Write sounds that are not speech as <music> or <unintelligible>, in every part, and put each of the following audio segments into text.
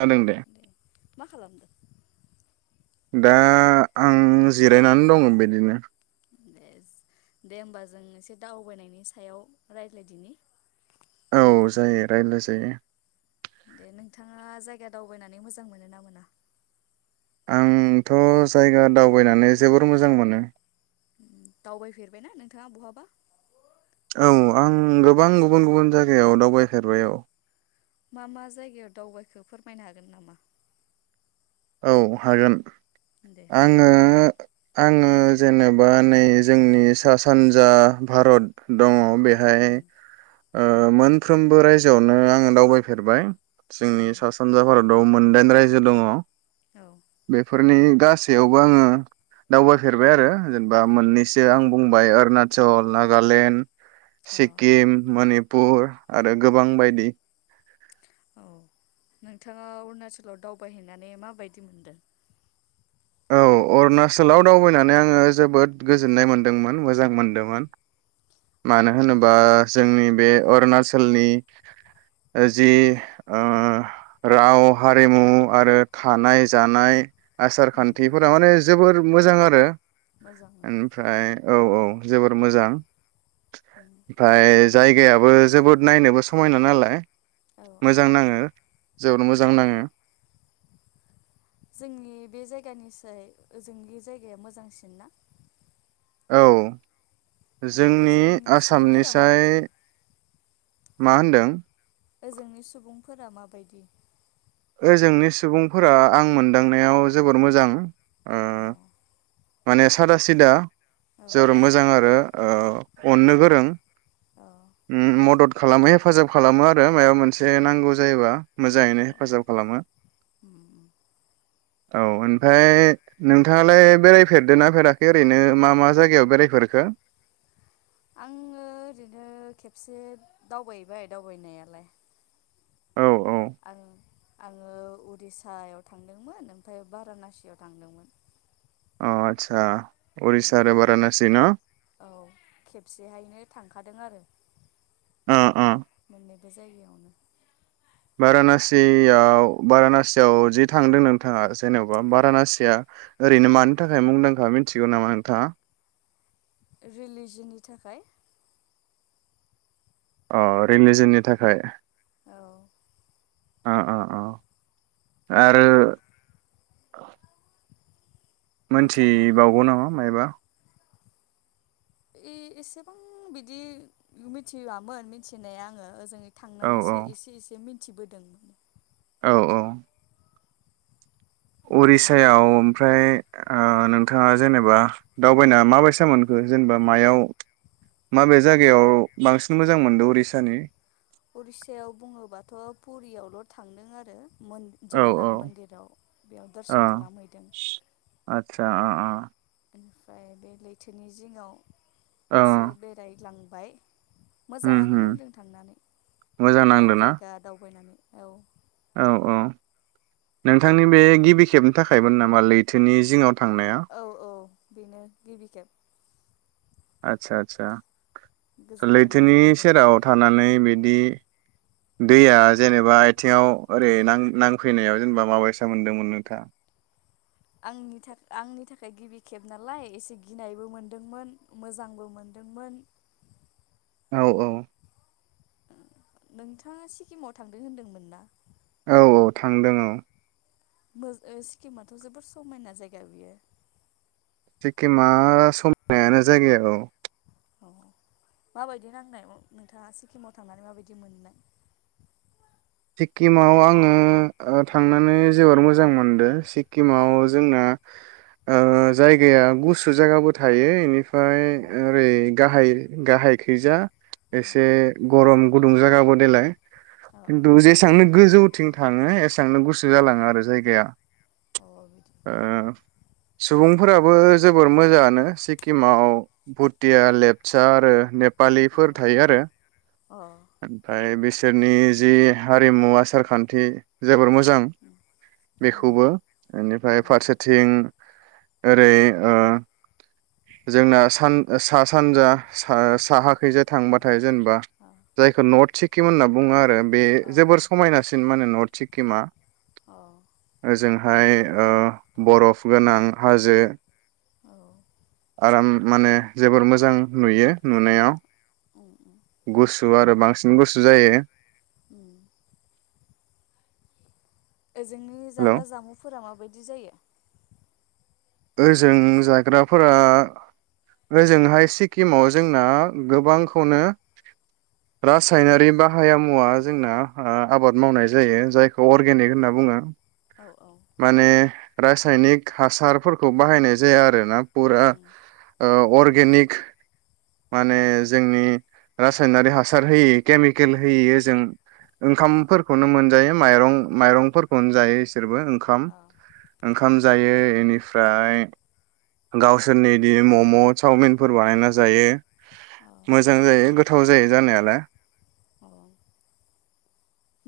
जादों दे मा खालामदो? दा आं जिरायनानै दंङ बिदिनो। दे होमबा जों एसे दावबायनायनि सायाव रायज्लायदिनि। औ जायो रायलाय जायो। दे नोंथाङा जायगा दावबायनानै मोजां मोनो ना मोना? आंथ' जायगा दावबायनानै जोबोर मोजां मोनो दावबायफेरबायना नोंथाङा बहाबा औ आं गोबां गुबुन गुबुन जायगायाव दावबायफेरबाय औ मा मा जायगायाव दावबायखो फोरमायनो हागोन नामा औ हागोन दे आंङो आङो जेनेबा नै जोंनि सा सानजा भारत दङ बेहाय उम ओ मोनफ्रोमबो रायजोआवनो आङो दावबायफेरबाय। औ जोंनि सा सानजा भारत द' मोनदाइन रायजो दङ। औ बेफार बेनि गासैयावबो आङो दावबायफेरबाय आरो। जेनेबा उम मोननैसो आं बुं मुम्बाइ अरुणाचल नागालेण्ड औ सिक्किम मानि पुर आरो गोबां बायदि। औ नोंथाङा अरुणाचलाव दावबायहैनानै माबायदि मोनदो? औ अरुणाचलाव दावबायनानै आङो जोबोद गोजोननाय मोनदोंमोन मोजां मोनदोमोन। मानो अ होनोबा जोंनि बे अरुणाचलनि ओ जि ओ राव हारिमु आरो थानाय जानाय आसार खान्थिफोरा माने जोबोर मोजां आरो। मोजां उम ओमफ्राय औ औ। जोबोर मोजां। होमफाय जायगायाबो जोबोद नायनोबो समायना नालाय औ औ मोजां नाङो। जोबोर मोजां औ नाङो। जोंनि बे जायगानिसै ओजोंनि जायगाया मोजांसिन ना? औ। ओ जोंनि ओजोंनि सुबुंफोरा आसामनिसाय माबायदि मा होनदों? फोरा माबायदि? ओजोंनि सुबुंफोरा आं मोनदांनायाव जोबोर मोजां। ओ अ माने सादा सिदा। औ जोबोर मोजां आरो। ओ अननो गोरों। औ ओम मदद खालामो हेफाजाब खालामो आरो मायाबा मोनसे नांगौ जायोबा। औ मोजाङैनो हेफाजाब खालामो। उम उम औ ओमफ्राय नोंथाङालाय बेराय फेरदोना फेराखै ओरैनो मा मा जायगायाव बेरायफोरखो? आङो ओरैनो खेबसे दावबायबाय दावबायनायालाय। औ औ आं आङो उरिसायाव थांदोंमोन ओमफ्राय बारानासियाव थांदोंमोन। अ आच्छा उरिसा आरो बेयाव बारानासि न? हादों आरो अ अ बे जायगायावनो बारानासियाव बारानासियाव जि थांदों नोंथाङा जेनेबा औ बारानासिया ओरैनो मानि थाखाय मुंदांखा मिथिगौ नामा नोंथाङा? रिलिजिननि थाखाय। रिलिजननि थाखाय औ अ अ अ आरो मोजाङानो मोनथिबावगौ नामा मायबा? यि एसेबां बिदि मिथियामोन मिथिनाया आङो ओजों औ थांनानैसो एसे एसे मि मिथिबोदोंमोन औ औ बेनो उरिसायाव आरो ओमफ्राय अ नोंथाङा जेनेबा दावबायनाय माबायसा मोनखो जेनेबा मायाव माबे जायगायाव बांसिन मोजां मोनदों उरिसानि? उरिस्सायाव बुङोबाथ' पुरियावल' थांदों आरो। औ औ जगन्नाथ मन्दिराव बेयाव दर्शन खालामहैदों। ओ आदसा अ ओमफ्राय बे लैथोनि जिङाव अ औ एसे बेरायग्लां ओमफ्राय उम मोजाङानो उम नांदों थांनानै मोजां गोदान नांदोंना जायगा दावबायनानै औ औ औ नोंथांनि बे गिबि खेबनि थाखायमोन नामा लैथोनि जिङाव? थांनाया औ औ बेनो गिबि खेब। आच्छा आच्छा गोजोननाय लैथोनि मोनदों आरो सेराव थांनानै थानानै बिदि दैया जेनेबा आथिङाव ओरै नां-नांफैनायाव जेनेबा माबायसा मोनदोंमोन नोंथांआ? आंनि थाखाय आंनि थाखाय गिबि खेब नालाय एसे गिनायबो मोनदोंमोन मोजांबो मोनदोंमोन। औ औ नोंथाङा सिक्किमाव थांदों होनदोंमोन ना? औ औ थांदों औ। मोज ओ सिक्किमाथ जोबोर समायना जायगा बियो। सिक्किमा समायनायानो जायगाया औ। अ माबायदि नांनाय नोंथाङा सिक्किमाव थांनानै माबायदि मोननाय? सिक्किमाव आङो ओ थांनानै जोबोर मोजां मोनदों सिक्किमाव जोंना ओ जायगाया गुसु जायगाबो थायो एनिफ्राय ओरै गाहाय गाहायखैजा अ एसे गरम गु दुंजागाबो देलाय। अ खिन्थु जेसांनो गोजौथिं थाङो ए सांनो गुसो उम जालाङो आरो जायगाया। अ बिदि ओ सुबुंफोराबो जोबोर मोजाङानो सिक्किमाव भुटिया लेपच आरो नेप फालिफोर थायो अ उम आरो अ ओमफ्राय बे <unintelligible> जि हारिमु आसारखान्थि जोबोर मोजा जां बेखौबो बेनिफ्राय फारसेथिं ओरै ओ जोंना सान सा सानजा सा साहाखैजाय थांबाथाय जेनेबा जायखौ नथसिक खिमोन होनना बुङो आरो बे अ जोबोर अ समायनासिन मानो नथ सिक्किमा अ ओ जों फाय ओ बरफ गोनां हाजो औ। आराम माने जोबोर मोजां नुयो नुनायाव <unintelligible> गुसु आरो बांसिन गुसु जायो। उम। ओजोंनि हेलौ जाग्रा जामुंफोरा माबायदि? बिदि जायो? ओजों जाग्राफोरा ओजोंहाय सिक्किमाव जोंना गोबांखौनो उम रासायनारि बाहाया मुवा जोंना ओ आबाद मावनाय जायो जायखौ अर्गेनिक होनना बुङो। औ औ माने रासायनिक हासारफोर खौ बाहायनाय जाया आरो ना फुरा उम ओ अर्ग गेनिक माने उम जोंनि रासायनारि हासार होयै केमिकेल होयि ओजों ओंखामफोरखौनो मोनजायो माइरं माइरंफोरखौनो जायो। इसोरबो ओंखाम अ ओंखाम जायो एनिफ फ्राय गावसोरनि इदि मम', चावमिनफोर बानायना जायो। अ मोजां जायो गोथाव जायो जानायालाय औ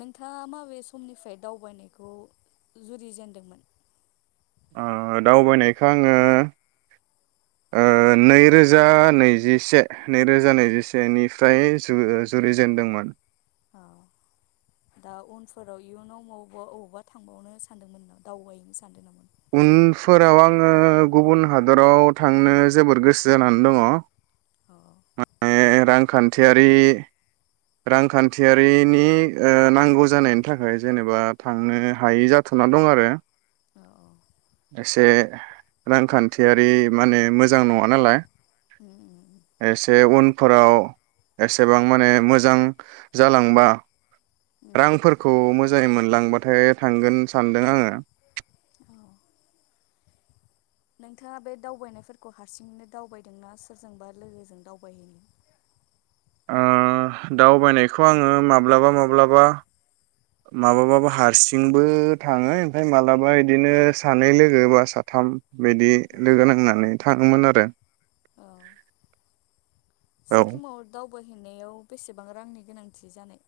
नोंथाङा माबे समनिफ्राय दावबायनायखौ जुरिजेेनदोंमोन? ओ दावबायनायखौ आङो ओ नैरोजा नैजिसे नैरोजा नैजिसेनिफ्राय जु ओ जुरिजेनदोंमोन औ दा उनफोराव इयुनाव मबबा अबावबा थांबावनो सानदोंमोनामा दावबायैनो सानदों नामा? उनफोराव आङो गुबुन हादराव थांनो जोबोद गोसो जानानै दङ अ ओ रांखान्थियारि रांखान्थियारिनि ओ नांगौ जानायनि थाखाय जेनेबा थांनो हायि जाथना दं आरो अ एसे रांखान्थियारि माने मोजां नङा नालाय उम एसे उन फोराव एसेबां माने मोजां जालांबा उम रांफोरखौ मोजाङै मोनलांबाथाय थांगोन सानदों आङो उम अ नोंथाङा बे दावबायनायफोरखौ हारसिङैनो दावबायदोंना सोरजोंबा लोगोजों दावबायहैनो ओ दावबायनायखौ आङो माब्लाबा माब्लाबा माब्लाबाबो हारसिंबो थाङो ओमफाय माब्लाबा बिदिनो सानै लोगो बा साथाम बिदि अ लोगो नांनानै थाङोमोन आरो औ सिकिमाव दाव बायहैनायाव बेसेबां रांनि गोनांथि जानाय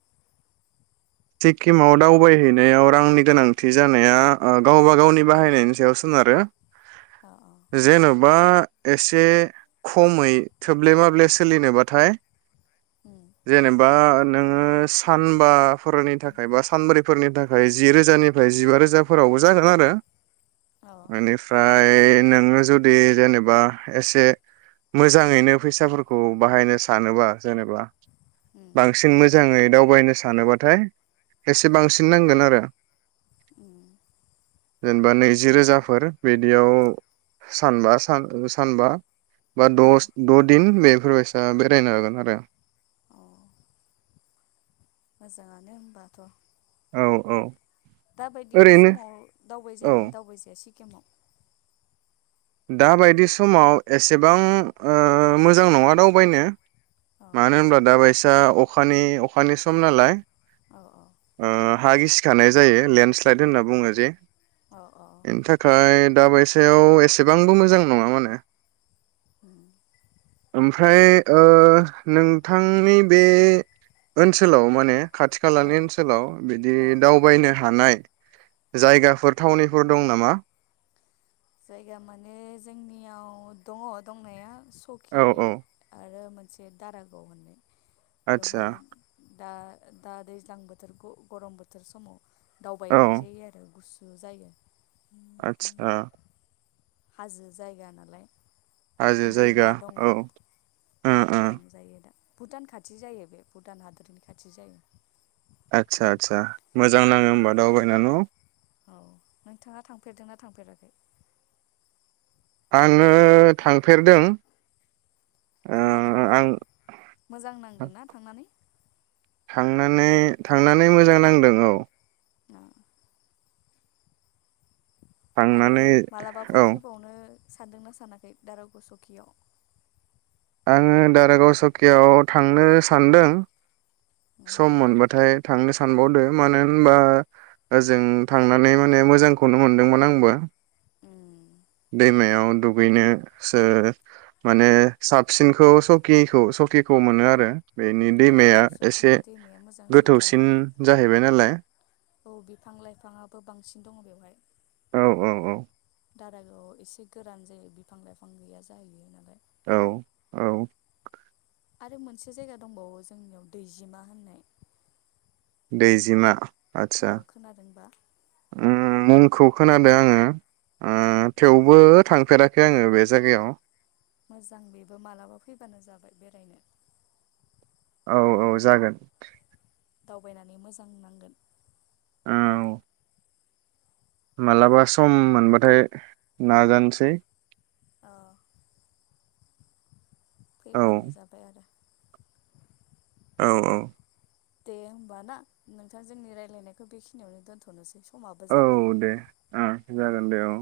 सिक्किमाव दावबायहैनायाव रांनि गोनांथि जानाया ओ गावबा गावनि बाहायनायनि सायाव सोनारो अ अ जेन बा एसे खमै थोब्ले माब्ले सोलिनोबाथाय उम जेनेबा नोङो सानबा फोरनि थाखाय बा सानब्रैफोरनि थाखाय जिरोजानिफ्राय जिबा रोजाफोरावबो जागोन आरो अ ओनिफ्राय ओइ नोङो जुदि जेनेबा एसे मोजाङैनो फैसाफोरखौ बाहायनो सानोबा जेनेबा उम बांसिन मो मोजाङै दावबायनो सानोबा थाय एसे उम बांसिन नांगोन आरो उम जेनेबा नैजि रोजाफोर बिदियाव सानबा सान ओ सानबा बा अ दस द दिन बे फोरबायसा बेरायनो हागोन आरो अ मोजाङानो होनबाथ औ औ दाबायदि ओरैनो समाव औ दावबायजायोना दावबाय जाया सि केमाव दाबायदि समाव एसेबां ओ मोजां नङा दावबायनो औ मानो होनब्ला दा बायस दा अखानि अखानि सम नालाय औ औ ओ हा गिसिखानाय जायो लेन्डस्लाइद होनना बुङो जे औ औ बेनि थाखाय दाबायसायाव एसे एसेबांबो मोजां नङा माने उम ओमफ्राय ओ नोंथांनि बे ओनसोलाव माने खाथि औ खालानि ओनसोलाव बिदि औ दावबायनो हानाय जायगाफोर थावनिफोर दं नामा? जायगा माने जोंनियाव दङ दंनाया। सकि औ औ आरो मोन से दारागाव होननाय। आदसा बेवहाय दा दा दैज्लां बोथोरखौ गरम बोथोर समाव औ दावबायहैजायो आरो गुसु जायो। आथसा। हाजो जायगा नालाय। हाजो जायगा दैमा दङ औ ओ ओ थांजायो दा। भुटान खाथि जायो बे भुटान हादोरनि खाथि जायो। आथसा आथसा। मोजां नाङो होमबा दावबायना न'? औ नोंथाङा थांफेरदोंना थांफेराखै? आङो थांफेरदों। ओ खोनादोंबा आं मोजां नांदोंना थांनानै? थांनानै थांनानै मोजां नांदों औ। उम। आरो थांनानै मालाबाफोर औ फैबावनो सानदोंना सानाखै दाराग' सकियाव? आङो दारागाव सकियाव थांनो सानदों सम मोनबाथाय थांनो सानबावदो मानो होनबा ओजों थांनानै माने मोजांखौनो मोनदोंमोन आंबो। दैमायाव दुगैनो सो माने साबसिनखौ सकिखौ सकिखौ मोनो आरो। बेनि औ औ दैमाया एसे सकिनि दैमाया मोजांसिन जायो गोथौसिन जाहैबाय नालाय औ बिफां लाइफाङाबो बांसिन दङ औ औ औ। दारागोआव एसे गोरान जायो बिफां लाइफां गैया जाहैयो नालाय। औ औ। आरो मोनसे जायगा दंबावो जोंनियाव दैजिमा होननाय। दैजिमा। आदसा औ खोनादोंबा उम मुंखौ खोनादो आङो ओ थेवबो थांफेराखै आङो बे जायगायाव मोजां बेबो मालाबा फैबानो जाबाय बेरायनो। औ औ जागोन। दावबायनानै मोजां नांगोन। औ। मालाबा सम मोनबाथाय नाजानोसै। औ फैबानो जाबाय आरो। औ औ दे होमबा ना नोंथां जोंनि रायलायनायखौ बेखिनियावनो दोनथ'नोसै स औ दे ओ जागोन दे औ।